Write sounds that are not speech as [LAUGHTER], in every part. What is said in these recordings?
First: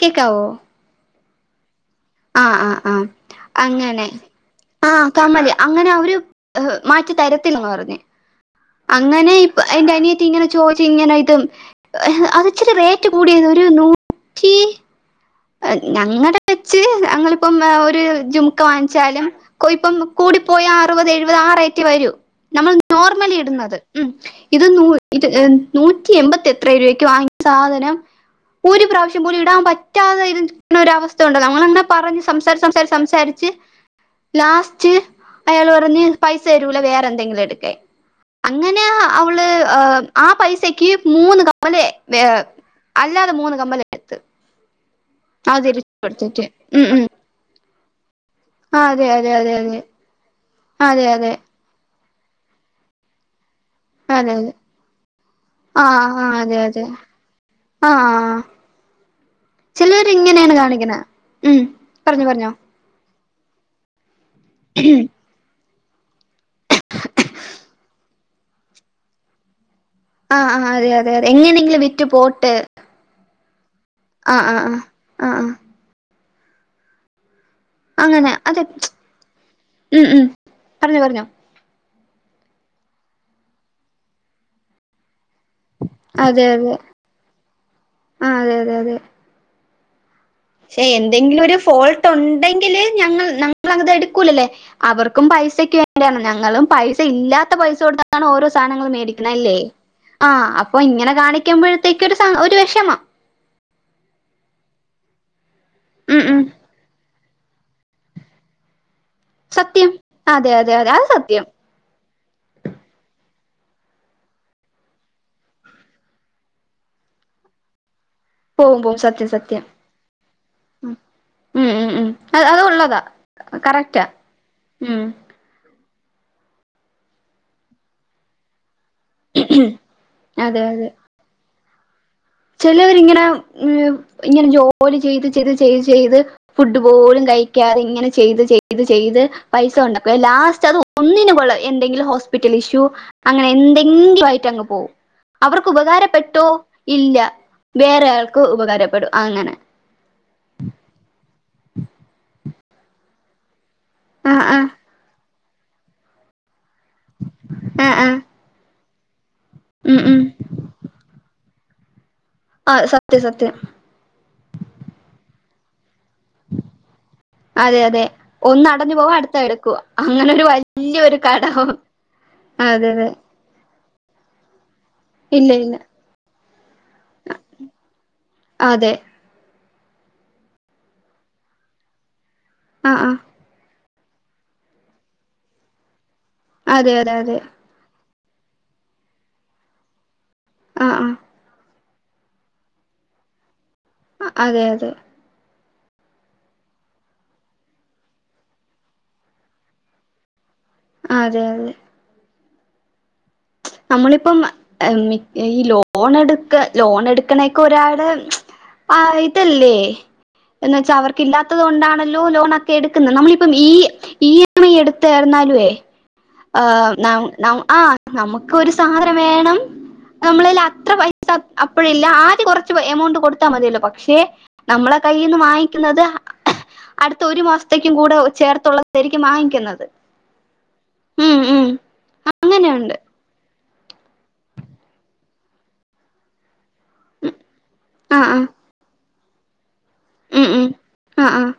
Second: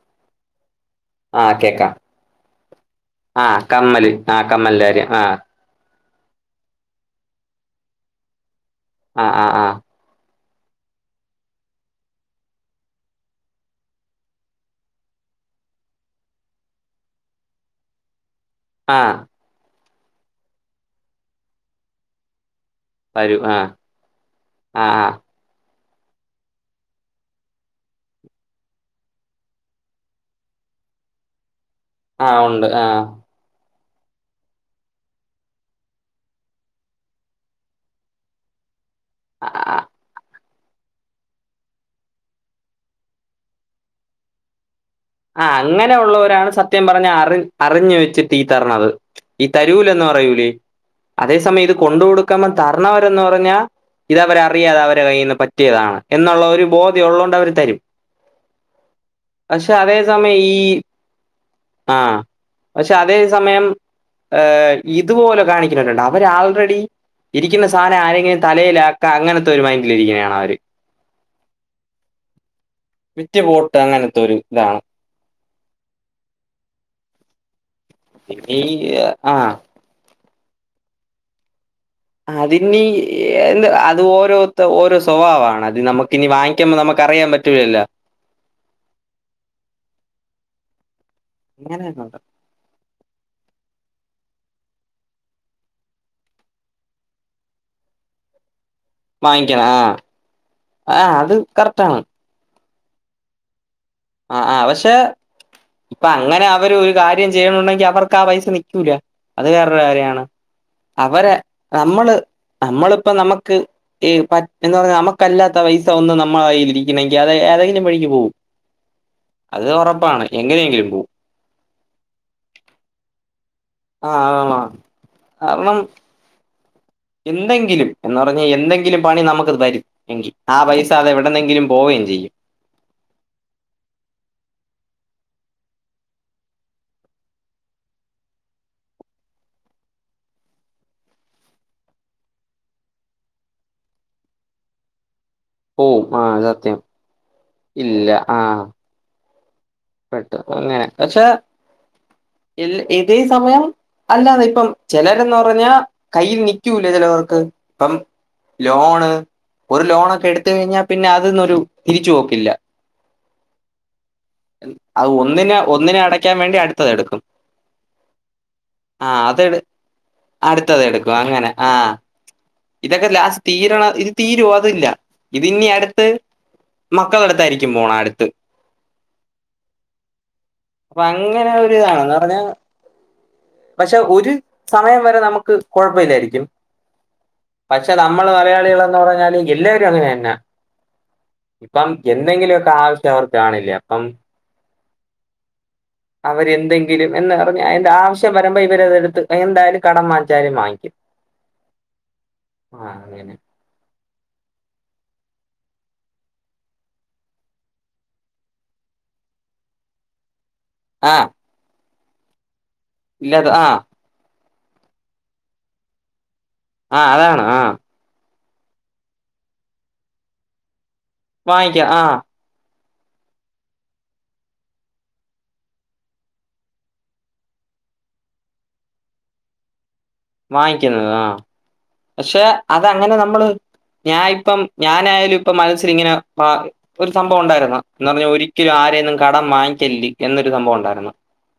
കേക്കാവോ? ആഹ് കേക്കാ ആഹ ആഹ് ആഹ അങ്ങനെ ആ കമ്മലിന്റെ ആ കാര്യം കമ്മൽ മതി അങ്ങനെ അവർ മാറ്റി തരില്ലെന്നു പറഞ്ഞു ആ അങ്ങനെ ആ ഇപ്പോ ആ എന്റെ അനിയത്തി ഇങ്ങനെ ചോദിച്ചു ഇങ്ങനെ ഇത് അതിത്തിരി റൈറ്റ് കൂടിയത് ഒരു നൂറ്റി ഞങ്ങളുടെ വെച്ച് ഞങ്ങളിപ്പം ഒരു ജൂൺ ആ വാങ്ങിച്ചാലും ഇപ്പൊ കൂടി പോയാൽ അറുപത് എഴുപത് ആ റേറ്റ് വരൂ നമ്മൾ നോർമലി വരൂ ആ ഇടുന്നത് മം ഇത് ആ നൂ ആ ഇത് നൂറ്റി എൺമ്പതി എത്രയോ രൂപയ്ക്ക് വാങ്ങിച്ച സാധനം ഒരു പ്രാവശ്യം പോലും ഇടാൻ പറ്റിയിട്ടില്ല പറ്റാതരിക്കുന്ന ഒരവസ്ഥ ഉണ്ടോ നമ്മൾങ്ങനെ പറഞ്ഞു ആ സംസാരി ഉണ്ട് ആ സംസാരിച്ച് സംസാരിച്ച് ലാസ്റ്റ് അയാൾ പറഞ്ഞ് പൈസ തരില്ല വേറെ എന്തെങ്കിലും എടുക്കാൻ അങ്ങനെയ അവൾ ആ ആ, ആ പൈസ ഒരാഴ്ചത്തേക്ക് മൂന്ന് കമ്മൽ അല്ലാതെ മൂന്ന് കമ്മല എടുത്ത് ആ അത് തിരിച്ചു അങ്ങനെ കൊടുത്തിട്ട് ഉള്ളവരാണ് സത്യം ഉം ഉം പറഞ്ഞാൽ അറിവ് അറിഞ്ഞു വെച്ചിട്ട് ആ തീത്തരണത് അതെ അതെ ഈ അതെ അതെ തരൂലന്ന് പറയില്ലേ അതെ അതെ അതേ സമയം ഇത് കൊണ്ടുകൊടുക്കണം അമ്മ തരണവരന്ന് പറഞ്ഞാൽ ഇത് അതെ അവർ അതെ അറിയാതെ അവരെ കയ്യിൽ നിന്ന് ആ പറ്റിയതാണ് ആ എന്നുള്ള അതെ ഒരു അതെ ബോധ്യം ഉള്ളതു കൊണ്ട് അവർ തരും പക്ഷേ ചിലവർ ഇങ്ങനെയാണ് കാണിക്കുന്നത് ഉം ആ പറഞ്ഞോ പറഞ്ഞോ പക്ഷെ അതേ സമയം ഏ ഇതുപോലെ കാണിക്കു ഉണ്ട് അവർ ആൾറെഡി ഇരിക്കുന്ന സാധനം ആരുടെയെങ്കിലും തലയിൽ ആക്കുക അങ്ങനെ ഒരു മൈൻഡ് ആണ് ആ ആഹ് അതെ അതെ അതെ എങ്ങനെങ്കിലും വിറ്റ് പോട്ടെ വിറ്റു പോട്ടെ അങ്ങനത്തൊരു അ ആഹ് അ ആഹ് അങ്ങന ഈ അതെ ആഹ് ഉം ഉം പറഞ്ഞോ പറഞ്ഞോ അതിനെ അത് ഓരോരുത്തര് ഓരോ സ്കൂൾ സ്വഭാവമാണ് അത് നമുക്കിനി അതെ അതെ വാങ്ങിക്കുമ്പോൾ നമുക്ക് അറിയാൻ പറ്റില്ലല്ലോ ആ ശെ എന്ത് എന്തെങ്കിലും ഒരു ഫോൾട്ട് അങ്ങനെയൊക്കെണ്ട് ഉണ്ടെങ്കിൽ ഞങ്ങൾ ഞമ്മളത് എടുക്കുകയില്ലല്ലോ അവർക്കും പൈസക്ക് വേണ്ടിയാണ് ഞങ്ങളും പൈസ ഇല്ലാത്ത പൈസ കൊടുത്താണ് ഓരോ സാ സാനങ്ങൾ മേടിക്കണ അല്ലേ വാങ്ങിക്കണം ആഹ് ആ അപ്പൊ ഇങ്ങനെ ആഹ് അത് കറക്റ്റാണ് കാണിക്കുമ്പൊഴത്തേക്കു ഒരു സ ഒരു വെഷ റ്റമ്മാ ആഹ് ആഹ് പക്ഷെ പ്പൊ ഉം ഉം അങ്ങനെ അവര് ഒരു കാര് ര്യം ചെയ്യണുണ്ടെങ്കി അവർക്ക് ആ പൈസ നിക്കൂല്ല അത് വേറൊരു സത്യം കാര്യാണ് അതെ അതെ അതെ അത് അവരെ സത്യം നമ്മള് നമ്മള്പ്പോ നമ്മക് ക്ക് ഈ പറ്റ് നമുക്കല്ലാത്ത പൈസ ഒന്ന് നമ്മളായ്യില് ഇരിക്കിണെങ്കി അത് ഏതേങ്കിലും വഴിക്ക് പോവും പോവും പോവും സത്യം സത്യം എങ്ങനെയെങ്കിലും പോവും ഉം ഉം ഉം അത് ഉള്ളതാ കറക്റ്റ ആഹ് ഉം കാരണം എന്തെങ്കിലും എന്ന് പറഞ്ഞാ യെന്തെങ്കിലും പണി നമുക്ക് തരും എങ്കി ആ പൈസ അത് എവ്ടന്നെങ്കിലും പോവേം ചെയ്യും ചെലവര് ഇങ്ങന മ് ഇങ്ങനെ ജോലി ചെയ്ത് ചെയ്ത് ചെയ് ചെയ്ത് ഫുഡ് പോലും കഴിക്കാതെ ഇങ്ങനെ ചെയ്ത് ചെയ്ത് ചെയ്ത് പൈസ ഒണ്ടാക്കുവെ ലാസ്റ്റ് അത് ഒന്നിനു കൊള്ള എന്തെങ്കിലും ഹോസ്പിറ്റൽ ഇഷ്യൂ അങ്ങനെ എന്തെങ്കിലും ആയിറ്റ് അങ്ങ് പോവും അവർക്ക് പോവും ആഹ് ഉപകാരപ്പെട്ടോ സത്യം ഇല്ല ഇല്ല വേറെയാൾക്ക് ആഹ് ഉപകാരപ്പെടും അങ്ങനെ പെട്ടു അങ്ങനെ പക്ഷെ ഇല് ഇതേ സമയം അല്ലാത ആഹ് ഇപ്പം ആഹ് ചെലരെന്നോ റഞ്ഞാ കയ്യി നി ക്കൂല ചെലവർക്ക് ഇപ്പം ആഹ് ആഹ് ലോൺ ആഹ് ഒരു ഉം ഉം ലോണൊക്കെ എടുത്തു കഴിഞ്ഞാൽ പിന്നെ അതീന്നൊരു [UNINTELLIGIBLE] ആഹ് സത്യം സത്യം അത് ഒന്നിന് ഒന്നിനട അതെ അതെ ഒന്ന് അടഞ്ഞു ആ പോവാ അടുത്ത അത് എടുക്കൂ അങ്ങനെ ഒരു അടുത്തത് എടുക്കും വലിയൊരു അങ്ങനെ കടം ആ ആകും അതെ അതെ ഇതൊക്കെ ലാസ്റ്റ് തീരണ ഇത് തീരുും അതില്ല ഇല്ല ഇതിന്നി ഇല്ല അടുത്ത് മക്കള അടുത്തായിരിക്കും പോണ അടുത്ത് അതെ അപ്പൊ അങ്ങനെ ഒരിതാണ പറഞ്ഞാ ആഹ് ആഹ് പക്ഷെ ഒരു സമയം വരെ നമുക്ക് കുഴപ്പമില്ലായിരിക്കും അതെ അതെ അതെ നമ്മള് മലയാളികളാഎന്ന് പറഞ്ഞാല് എല്ലാവരും അങ്ങനെന്നെ ആഹ് ഇപ്പം എന്തെങ്കിലൊക്കെ ആവശ്യം അവർക്ക് കാണില്ല അതെ അതെ അവരെന്തെങ്കിലും എന്ന് അറിഞ് അയ്ന്റെ ആവശ്യം വരമ്പോ ഇവര്ത് ട്ത്ത് എന്തായാലും കടം വങ്ങിച്ചാലും വാങ്ങി അതെ അതെ ആഹ് അതേനെ നമ്മളിപ്പം [UNINTELLIGIBLE] ഈ ലോണ എടുക്ക ലോണ എടുക്ക്ണേക്കൊരാള് ആയിട്ടെല്ലെ എന്ന് വെച്ചാ ആ അവർക്ക് ഇല്ലാത്തത് കൊണ്ടാണ് ലോ ലോണക് എടുക്കുന്നെ ഇല്ലാതെ നമ്മളിപ്പം. മീ ആ ഈ അമ്മ ഈ എടുത്തർന്നാല്ലെ ആ അതാണ് ആഹ് ആ നമുക്ക് ഒരു സാധനം വേണം നമ്മളെല് അത്ര പൈ വാങ്ങിക്കാം അപ്പഴില്ല ആ ആദ്യ കൊറ് എമൗണ്ട് കൊടുത്താ മതിയല്ലോ പക്ഷെ നമ്മളെ കയ്യിന്ന് വാങ്ങിക്ക്യുന്നത് അടുത്ത ഒരു മാസത്തേക്കും കൂടെ ചേർത്തുള്ളതേരിക്കും വാങ്ങിക്കുന്നത് വാങ്ങിക്ക്ന്നത് ആഹ് ഉം ഉം പക്ഷെ അങ്ങനെയുണ്ട് അതങ്ങനെ നമ്മൾ ഞാൻ ഇപ്പം ഞാനായാലും ഇപ്പം മനസ്സിൽ ഇങ്ങനെ പ ഒരു സംഭവം ഒണ്ടായിരുന്നു എന്നാ ആഹ് പിന്നെ ആഹ് ഒരിക്കലും ആരെന്നും കടം വാങ്ങി ക്കെല്ലി ഉം എന്നൊരു ഉം സംഭവം ഒണ്ടായിരുന്നു. ആഹ് ആഹ്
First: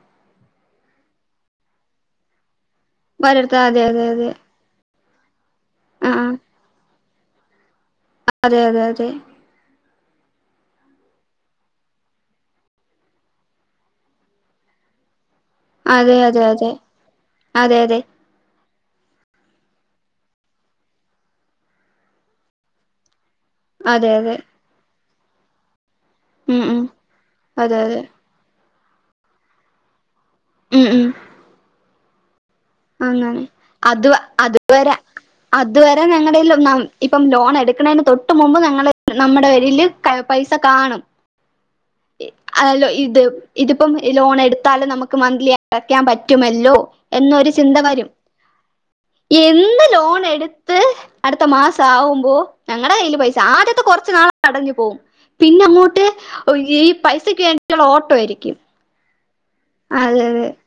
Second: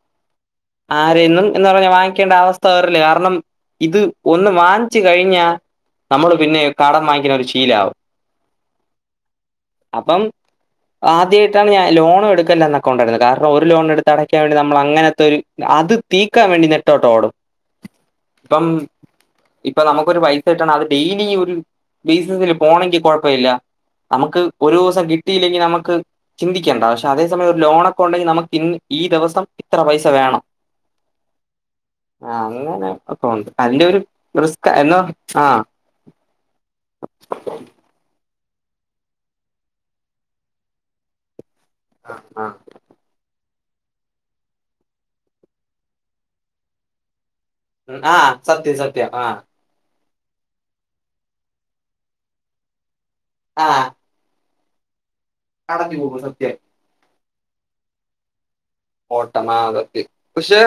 ആരെയെന്നും എന്ന് പറഞ്ഞാ വാങ്ങിക്കേണ്ട അവസ് ത്തവരല് കാരണം വരർത്ത അതെ ഇത് അതെ അതെ ഒന്ന് വാങ്ങ് ച്ച് കഴിഞ്ഞാ നമ്മള് ആഹ് പിന്നെ കാടം വാങ്ങി ഇങ്ങനൊരു ശീലാവും. അതെ അതെ അതെ അപ്പം ആദ്യയിട്ടാണ് ഞാൻ ലോണും എടുക്കില്ലാന്നൊക്കണ്ടായിരുന്നു, കാരണം ഒരുലോൺ ലോണ് എടുത്ത് അടയ്ക്കാൻ വേണ്ടി നമ്മളങ്ങെനെത്തൊരു അത് അതെ അതെ തീക്കാൻ അതെ വേണ്ടി അതെ നെട്ടോട്ടോടും, അതെ ഇപ്പം ഇപ്പ നമ്മക്കൊരു പൈസക്കിട്ടണെ അത് ഡെയിലി ഒരു ബെയ്സസ്സിൽ പോണെങ്കി കൊഴപ്പ് പ്പയില്ല അതെ അതെ നമ്മക്ക് ഒരൂസം കിട്ട് കിട്ടിയില്ലെങ്കിൽ നമ്മക്ക് ഉം ചിന്തിക്കേണ്ട ഉം പക്ഷേ അതേസമയം ഒരു അതെ ലോണൊക്കെ അതെ ഒണ്ടെങ്കി നമ്മക്ക് ഇന്ന് ഈ ദിവസം ഇത്ര പൈസ വേണം. ഉം ഉം ആ അങ്ങനെ അങ്ങനെ അക്കൗൺണ്ട് അന്റൊരു അത് അതുവരെ അതുവരെ ഞങ്ങടെയിൽ ഒന്നാ ഇപ്പോ ലോണെട്ക്ക്ണെന്നു തൊട്ട് തൊട്ടുമുമ്പ് ഞങ്ങളെ നമ്മടെ വരിയിൽ പൈസ കാണും ഇ ആ അലോ ഇത് ഇതിപ്പോ ലോണെടുത്താലും നമ്മക്ക് മന്ത്ലി അടക്കാൻ പറ്റുമല്ലോ എന്നൊരു ചി ചിന്ത ഉം, വരും ആ സത്യം സത്യം ആ എന്ന് ലോൺ എടുത്ത് അടുത്ത മാസാവുമ്പോ ഞങ്ങടെ കയ്യില് പൈസ ആ ആദ്യത്തെ കുറച്ചു നാൾ അടഞ്ഞുപോവും അടഞ്ഞു പിന്നങ്ങോട്ട് പോകും സത്യം ഒയ്യെ പൈസക്ക് വേണ്ടിയുള്ള ഓട്ടമായിരിക്കും ഓട് ട്ടമാ സത്യംപക്ഷെ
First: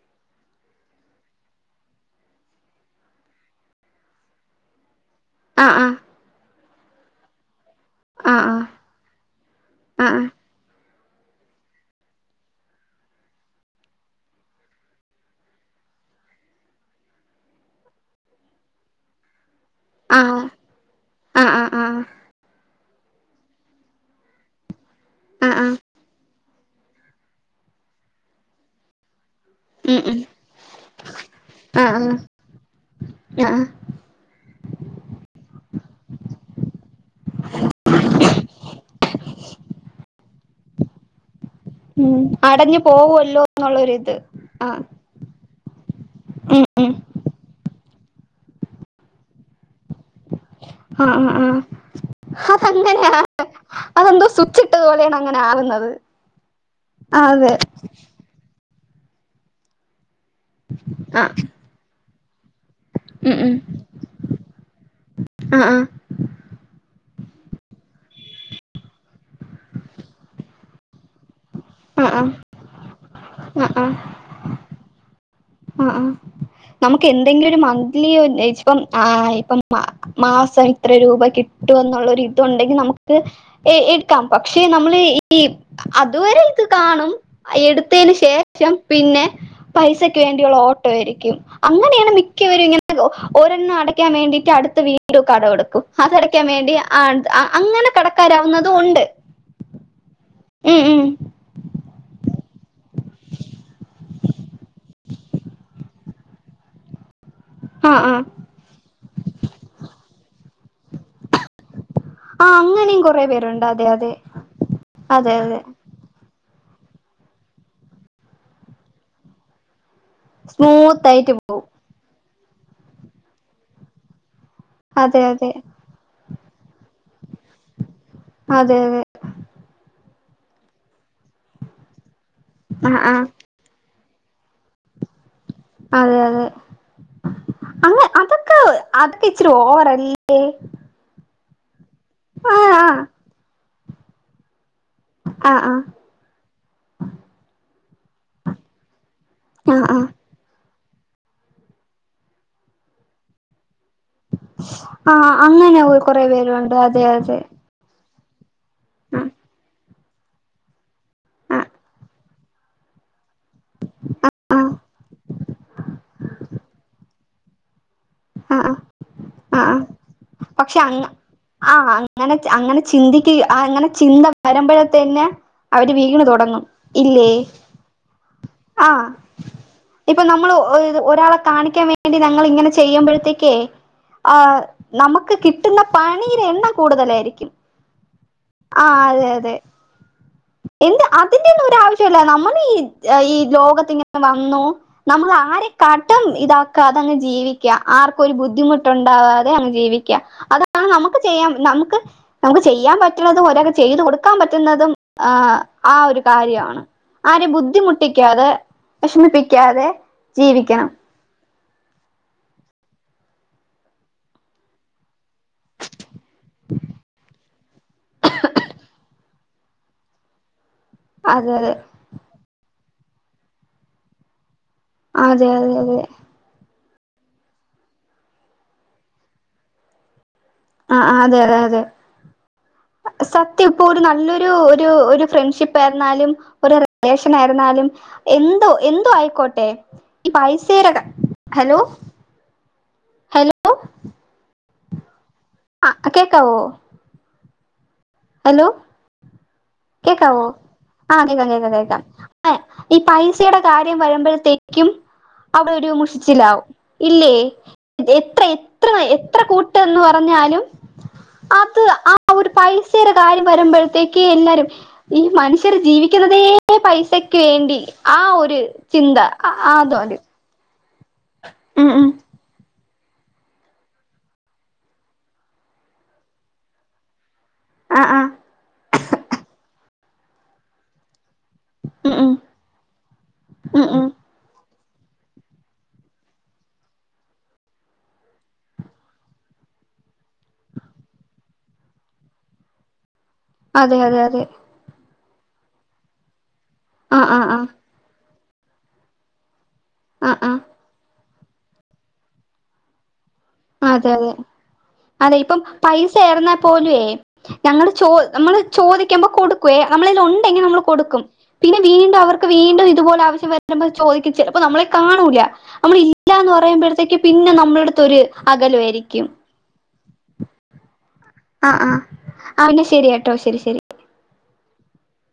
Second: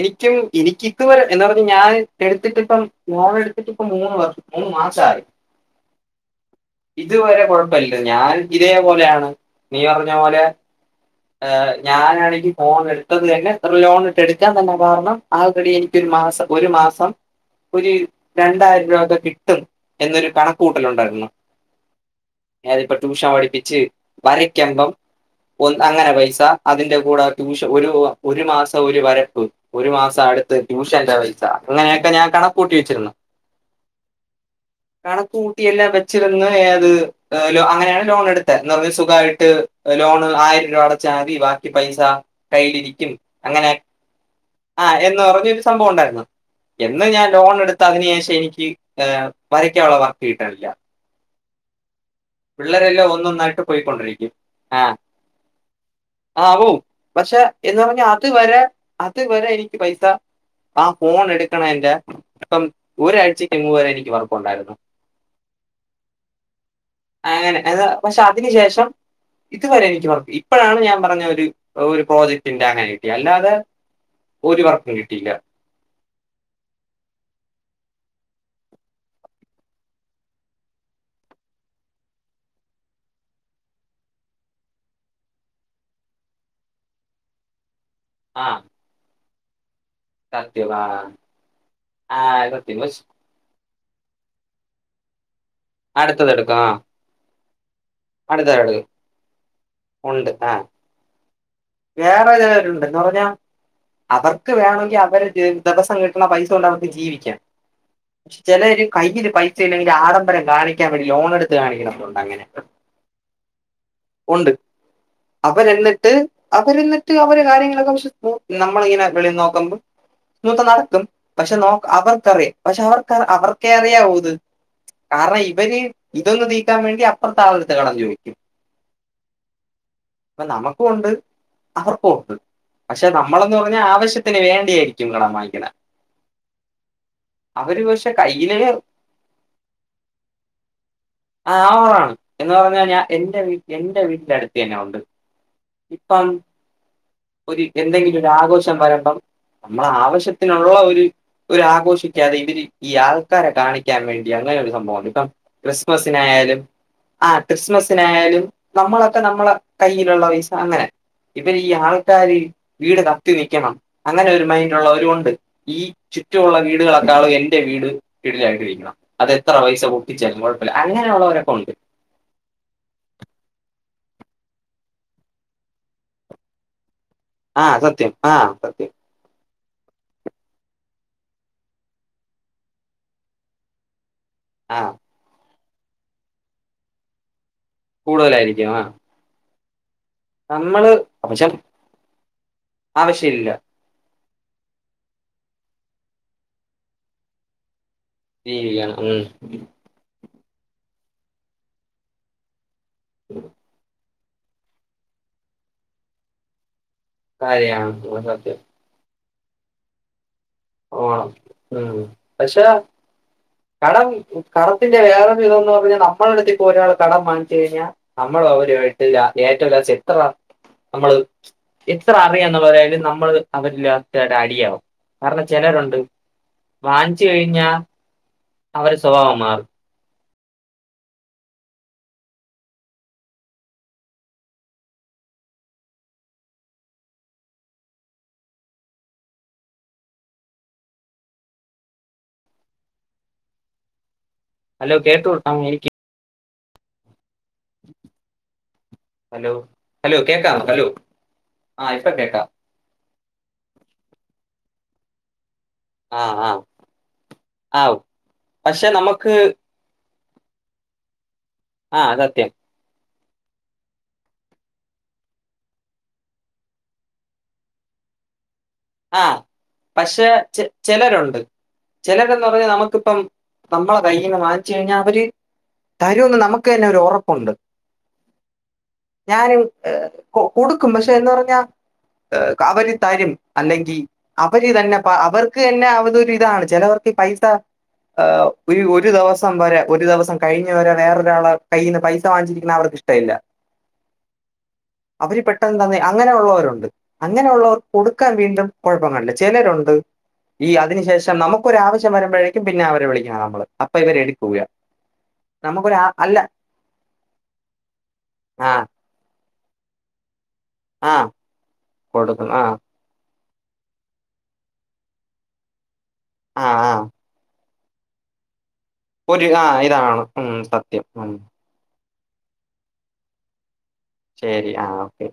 എനിക്കും എനിക്കിതുവരെ എന്താ പറഞ ഞാൻ എടുത്തിട്ടിപ്പം ഫോണടുത്തിട്ടിപ്പം മൂന്ന് വർ മൂന്ന് മാസായി ആഹ് ആ ഇതുവരെ കുഴപ്പ പ [UNINTELLIGIBLE] ല്ല ആ ഞാനും ആ ഇതേപ്പോലാണ് നീ ആ പറഞ്ഞ പോലെ ഏ ഞാനാണെങ്കി ഫോണെട്ത്തത് തന്നെ ഒരു ലോണൊക്കെ എട്ക്കാൻ തന്നെ കാരണം ആകെ കൂടി എനിക്കൊരുമാസം ഒരുമാസം ഒര് രണ്ടായിരം രൂപയൊക്കെ കി ട്ടും ആ എന്നൊരു കണക്കുകൂട്ടലുണ്ടായിരുന്നു ആ ആ അതിപ്പൊ ട്യൂഷൻ പഠിപ്പിച്ച് വരക്കവുമ്പം ആ ആ ഒ അങ്ങനെ പൈസ അതിന്റെ കൂടെ ട്യൂഷൻ ഒരു ഒരു മാസം ഒരു വരെ ട്ടു ഒരു ഉം ഉം മാസം അട്ത്ത ട്യൂഷന്റെ പൈസ ആ ആ അങ്ങനെക്കെ ഞാൻ കണക്ക്ക്കൂട്ടി വെച്ചിരുന്നു ആ കണക്ക് കൂട്ടിയെല്ലാം വെച്ചിരുന്നു ഏത് ലോ അങ്ങനെണ് ലോണെടുത്തെ എന്ന മക്ക് സുഖായിട്ട് ലോണ് ആയിരം രൂപ അടച്ചാ മതി ബാ ഉം അടഞ്ഞ് പോവൊല്ലോ എന്നുള്ളൊരിത് ആ ആഹ് എന്ന് പറഞ്ഞൊരു സംഭവം ണ്ടായിര്ന്നു ഉം എന്ന് ഞാൻ ലോണെടുത്ത അതിന് ശേഷം എനിക്ക് വര യ്ക്കാനൊളള വർക്ക് കിട്ടണില്ല പിള്ളേരെല്ലാം അതങ്ങനെയാണ് ഒന്നൊന്നായിട്ട് അതെന്തോ പോയിക്കൊണ്ടിരിക്കും. സുച്ചിട്ട ആഹ് പോലെണ് അങ്ങനാവുന്നത് ആവും ആ അതെ അത് വരെ എനിക്ക് പൈസ ആ ഫോൺ എട്ക്കണേന്റെ എപ്പം ഉം ഉം ഒരാഴ്ചക്ക് മുമ്പു വരെ എനിക്ക് വർക്കൊണ്ടാരുന്നു ആ ആ അങ്ങനെ അത് പക്ഷെ അതിന് ശേഷം ഇതുവരെ എനിക്ക് വർക്ക്‌ ഇപ്പോഴാണ് ഞാൻ പറഞ്ഞ ഒരു- ഒരു ആ ആ പ്രോജക്ട് ഉന്റെ [UNINTELLIGIBLE] അങ്ങനെ കിട്ടി അല്ലാതെ ആ ആ ഒരു വർക്ക് കിട്ട ഇല്ല ആ നമുക്ക് എന്തെങ്കിലും ഒരു മന്ത്ലി ആ ഇത്ര രൂപ കിട്ടും എന്നുള്ള ഇതുണ്ടെങ്കി നമുക്ക് എടുക്കാം പക്ഷെ നമ്മള് അതുവരെ ഇത് കാണും എടുത്തതിന് ആഹ് ശേഷം പിന്നെ പൈസ പൈസക്ക് വേണ്ടിയുള്ള സത്യം ആഹ് ഓട്ടവായിരിക്കും അങ്ങനെയാണ് ആഹ് മിക്കവരും സത്യം ഇങ്ങനെ ഒരെണ്ണം അടയ്ക്ക അടക്കാൻ വേണ്ടിട്ട് അടുത്ത വീണ്ടും കടം എടുക്കും അതടക്കാൻ അടുത്തതെടുക്കാം വേണ്ടി ആഹ് ആ ആ അങ്ങനെ കടക്കാരാവുന്നതും അടുത്തതെടുക്കും ഉണ്ട് ഒണ്ട് ആ ഉം ഉം. വേറെചെലരുണ്ട് എന്ന് പറഞ്ഞാ അവർക്ക് വേണൊങ്കി അവര് ദ് ദെവസം കിട്ടി കിട്ടുന്ന പൈസ കൊണ്ടവർക്ക് ജീവി ആ ആ പക്ഷെ ചിലര് കയ്യില് പൈസ ഇല്ലെങ്കിൽ ആഡംബരം കാണിക്കാൻ വേണ്ടി ലോണെടുത്ത് കാണിക്കണവരൊണ്ട് അങ്ങനെ അങ്ങനേം കൊറെ പേരൊണ്ട് അതെ അതെ ഉണ്ട് അതെ അതെ അവരെന്നിട്ട് അവരെന്നിട്ട് അവരടെ കാര്യങ്ങളൊക്കെ വിശ്വസിച്ചു പോ [UNINTELLIGIBLE] നമ്മളിങ്ങനെ വെളീനോക്കുമ്പോം [UNINTELLIGIBLE] നടക്കും സ്മൂത്ത് ആയിട്ട് പോകും പക്ഷെ നോക് അവർ അറിയാം പക്ഷെ അവർക്ക് അവർക്കേ അറിയാവൂ ഇത് അതെ കാരണം അതെ ഇവര്- ഇതൊന്നും നീ കിട്ടാൻ വേണ്ടി അപ്പുറത്താളെത്ത് കടൻ ചോദിക്കും അതെ അതെ അപ്പൊ നമുക്ക ഉണ്ട് അവർക്കും ആഹ് പക്ഷെ ആഹ് നമ്മളന്ന് പറഞ്ഞാ ആവശ്യത്തി, - ആവിശ്യത്തിന് വേണ്ടിയായിരിക്കും കടമായി അതെ അവര് അതെ പക്ഷെ കയ്യില് അതൊക്കെ ഇച്ചിരി ഓവർല്ലേ ആ ആ എന്ന് പറഞ്ഞ ഞാൻ എന്റെ വീട്ടി - എന്റെ വീട്ടില അടുത്ത് തന്നെ ഉണ്ട് ആഹ് ആഹ് ആഹ് ഇപ്പം ഒരു എന്തെങ്കിലും ഒരു ആഘോഷം വരുമ്പം നമ്മള ആഹ് ആവശ്യത്തിനുള്ള ഒരു ഒ ആഘോഷിക്കാതെ ഇവര് ഈ ആൾക്കാരെ കാണിക്ക- ക്കാൻ വേണ്ടിയാണ് അങ്ങന സംഭവ ഇണ്ട് ട്ടോ ആഹ് ആഹ് അങ്ങനെ കൊറെ ക്രിസ്മസാലും പേരുണ്ട് അതെ ആ അതെ ക്രിസ്മസ് ന്തയാലും നമ്മളക്കെ ആഹ് നമ്മള കയ്യിലുള്ള പൈസ അങ്ങനെ ഇപ്പൊ ആഹ് ഈ ആ കാരി വീട് കാ ത്തി നക്കണം അങ്ങനെ ഒരു ആഹ് മൈൻറ്ള്ളവര ഉണ്ട് ഈ ചുറ്റുമുള്ള വീട് വീടുകളെക്കാളും എന്റെ വീട് അ കിടിലായിട്ടിരിക്കണം. അത് എത്ര ആആ ആ പൈസ പൊട്ടിച്ചാലും കുഴപ്പമില്ല പക്ഷെ അങ്ങനെയുള്ളവരൊക്കെ ഉണ്ട്. ആ അങ്ങനെ അങ്ങനെ ചിന്തിക്കുക അങ്ങനെ ചിന്ത പരമ്പര തന്നെ അവര് വീണ് തുടങ്ങും ഇല്ലേ ആഹ് സത്യം ആഹ് സത്യം ആഹ് ഇപ്പൊ നമ്മൾ ഒരാളെ കാണിക്കാൻ വേണ്ടി ങ്ങൾ ഇങ്ങനെ ചെയ്യുമ്പഴ ത്തിക്കെ ആ നമുക്ക് കി കിട്ടുന്ന പണില് എണ്ണ കൂടുതലായിരിക്കും കൂടുതലായിരിക്കും ആ ആഹ് അതെ അതെ നമ്മള് എന്ത് പക്ഷെ അതിന്റെ ഒന്നും ഒരു ആവശ്യല്ല നമ്മൾ ഈ ഈ ആവശ്യമില്ല ലോകത്തിങ്ങനെ വന്നു നമ്മൾ ആരെക്കാട്ടും ഇതാക്ക അതങ്ങ് ജീവിക്കാം ആർക്കും ഒരു ജീവിക്കണം ഉം ബുദ്ധിമുട്ടുണ്ടാവാതെ അങ്ങ് ജീവിക്കുക അതാണ് നമുക്ക് ചെയ്യാം നമുക്ക് നമുക്ക് ചെയ്യാൻ പറ്റുള്ളത് ഒരൊക്കെ ചെയ്തു കൊടു ക്കാൻ പറ്റുന്നതും ആഹ് ആ ഒരു കാര്യമാണ് ആരെ കാര്യാണ് ഉം, ബുദ്ധിമുട്ടിക്കാതെ സത്യം വെഷമി ക്കാതെ ജീവിക്കണം ഓണം പക്ഷെ കടം കടത്തിന്റെ വേറെരു വിധംന്ന് പറഞ്ഞൽ നമ്മളടുത്തപ്പോ ഒരാൾ കടം വാങ്ങിച്ച് കഴിഞ്ഞാൽ നമ്മൾ അവരട്ടില്ല ഏറ്റവുംല എത്ര നമ്മള് അതെ അതെ എത്ര അറിയാന്ന് പറയാലും നമ്മള് അവരിൽ അത്തടെ അടിയാവും അതെ അതെ ജനരുണ്ട് അതെ വാങ്ങിച്ചു കഴിഞ്ഞാ അവര് സ്വഭാവ മാറ് ആ അതെ അതെ അതെ സത്യം ഇപ്പോ ഒരു നല്ലൊരു ഫ്രണ്ട്ഷിപ്പ് ആയിരുന്നാലും ഒരു റിലേഷൻ ആയിരുന്നാലും എന്തോ എന്തോ ആയിക്കോട്ടെ ഈ പൈസര ഹലോ ഹലോ ഹലോ കേട്ടൂ ആ ഇപ്പ കേക്കാവോ ഹലോ ഹലോ ഹലോ കേക്കാവോ കേക്കാം ഹലോ ആഹ് കേക്കാം കേക്കാം ആ കേക്കാം ഇപ്പൊ ഏ ഈ പൈസയുടെ കാര്യം വരുമ്പഴ്ത്തേക്ക് ക്കും അവിടെ ഒരു ആ ആ മുഷിച്ചില്ലാവും ഇല്ലേ ആ എത്ര പക്ഷെ എത്ര നമുക്ക് എത്ര കൂട്ടന്ന് പറ ഞ്ഞാലും അത് ആ ഒരു പൈസ [UNINTELLIGIBLE] കാര്യം വരുമ്പോഴത്തേക്ക് എല്ലാരും ഈ മനുഷ്യർ ജീവിക്കുന്നതേ പൈസക്ക് വേണ്ടി ആ ഒരു ചിന്ത ആ [UNINTELLIGIBLE] ചെലരുണ്ട് ചിലരെന്ന് പറഞ്ഞ ക നമുക്ക് മ്മക്കിപ്പം നമ്മളെ കയ്യീന്ന് വങ്ങിച്ച് കഴിഞ്ഞാൽ അവര് തരൂന്ന് നമുക്ക് തന്നെ ഒരു ഒറപ്പുണ്ട് ആ ആ ഞാനും ഏഹ് കൊ കൊടുക്കും പക്ഷെ എന്ന് പറഞ്ഞാ ഉം ഉം ഏഹ് [UNINTELLIGIBLE] ഉം അല്ലെങ്കി ഉം അവര് ഇതന്നെ പ്പ അവർക്ക് തന്നെ അവതൊരിതാണ് ചെലവർക്ക് ഈ പൈസ ഒരു ഒരു ദവസം വരെ ഒരു ദവസം കഴിഞ്ഞ് വരെ വേറൊരാള് കയ്യിന്ന് പൈസ വാങ്ങിച്ചിര്ക്ക്ണ അവർക്ക് ഇഷ്ടവില്ല അതെ അതെ അതെ അവര് പെട്ടെന്ന് തന്നെ അങ്ങനെ ഉള്ളവരുണ്ട് ആ ആ ആ അങ്ങനെയുള്ളവർ കൊട് ക്ക വീണ്ടും കൊഴപ്പം കണ്ട് ചെലരുണ്ട് ആ ആ ഈ അതിനു ശേഷം നമുക്കൊരാവശ്യം വരുമ്പഴേക്കും പിന്നെ അവരെ വിളിക്കണം നമ്മള് അപ്പൊ അതെ അതെ ഇവരെടുക്കുക അതെ ഇപ്പം നമുക്കൊരു ആ- പൈസ അല്ല ഏർന്നാ പോലേ ഞങ്ങള് ചോ നമ്മള് ആ ചോദിക്കുമ്പോ കൊടുക് കേ ഞമ്മളെൽ ഒണ്ട് ണ്ടങ്കി നമ്മള് ആ കൊടുക്കും പിനി വീണ്ടും അവർക്ക് കൊടുക്കും ആ വീണ്ടും ഇതുപോലെ ആവശ്യം മൾ ചോദികും ചെലപ്പ നമ്മളെ കാണൂല നമ്മള് ഇലല്ലാന്ന് ആ ആ പറയുമ്പോഴത്തേകക്കും പിന്നെ നമ്മളെ ത്തൊര് അകലുവേ ഒരു ആഹ ഇതാണ് ഉം സത്യം ഉം ആ ആ ആന്നെ ശരി കേട്ടോ ശരി ശരി ശരി ആ ഓക്കെ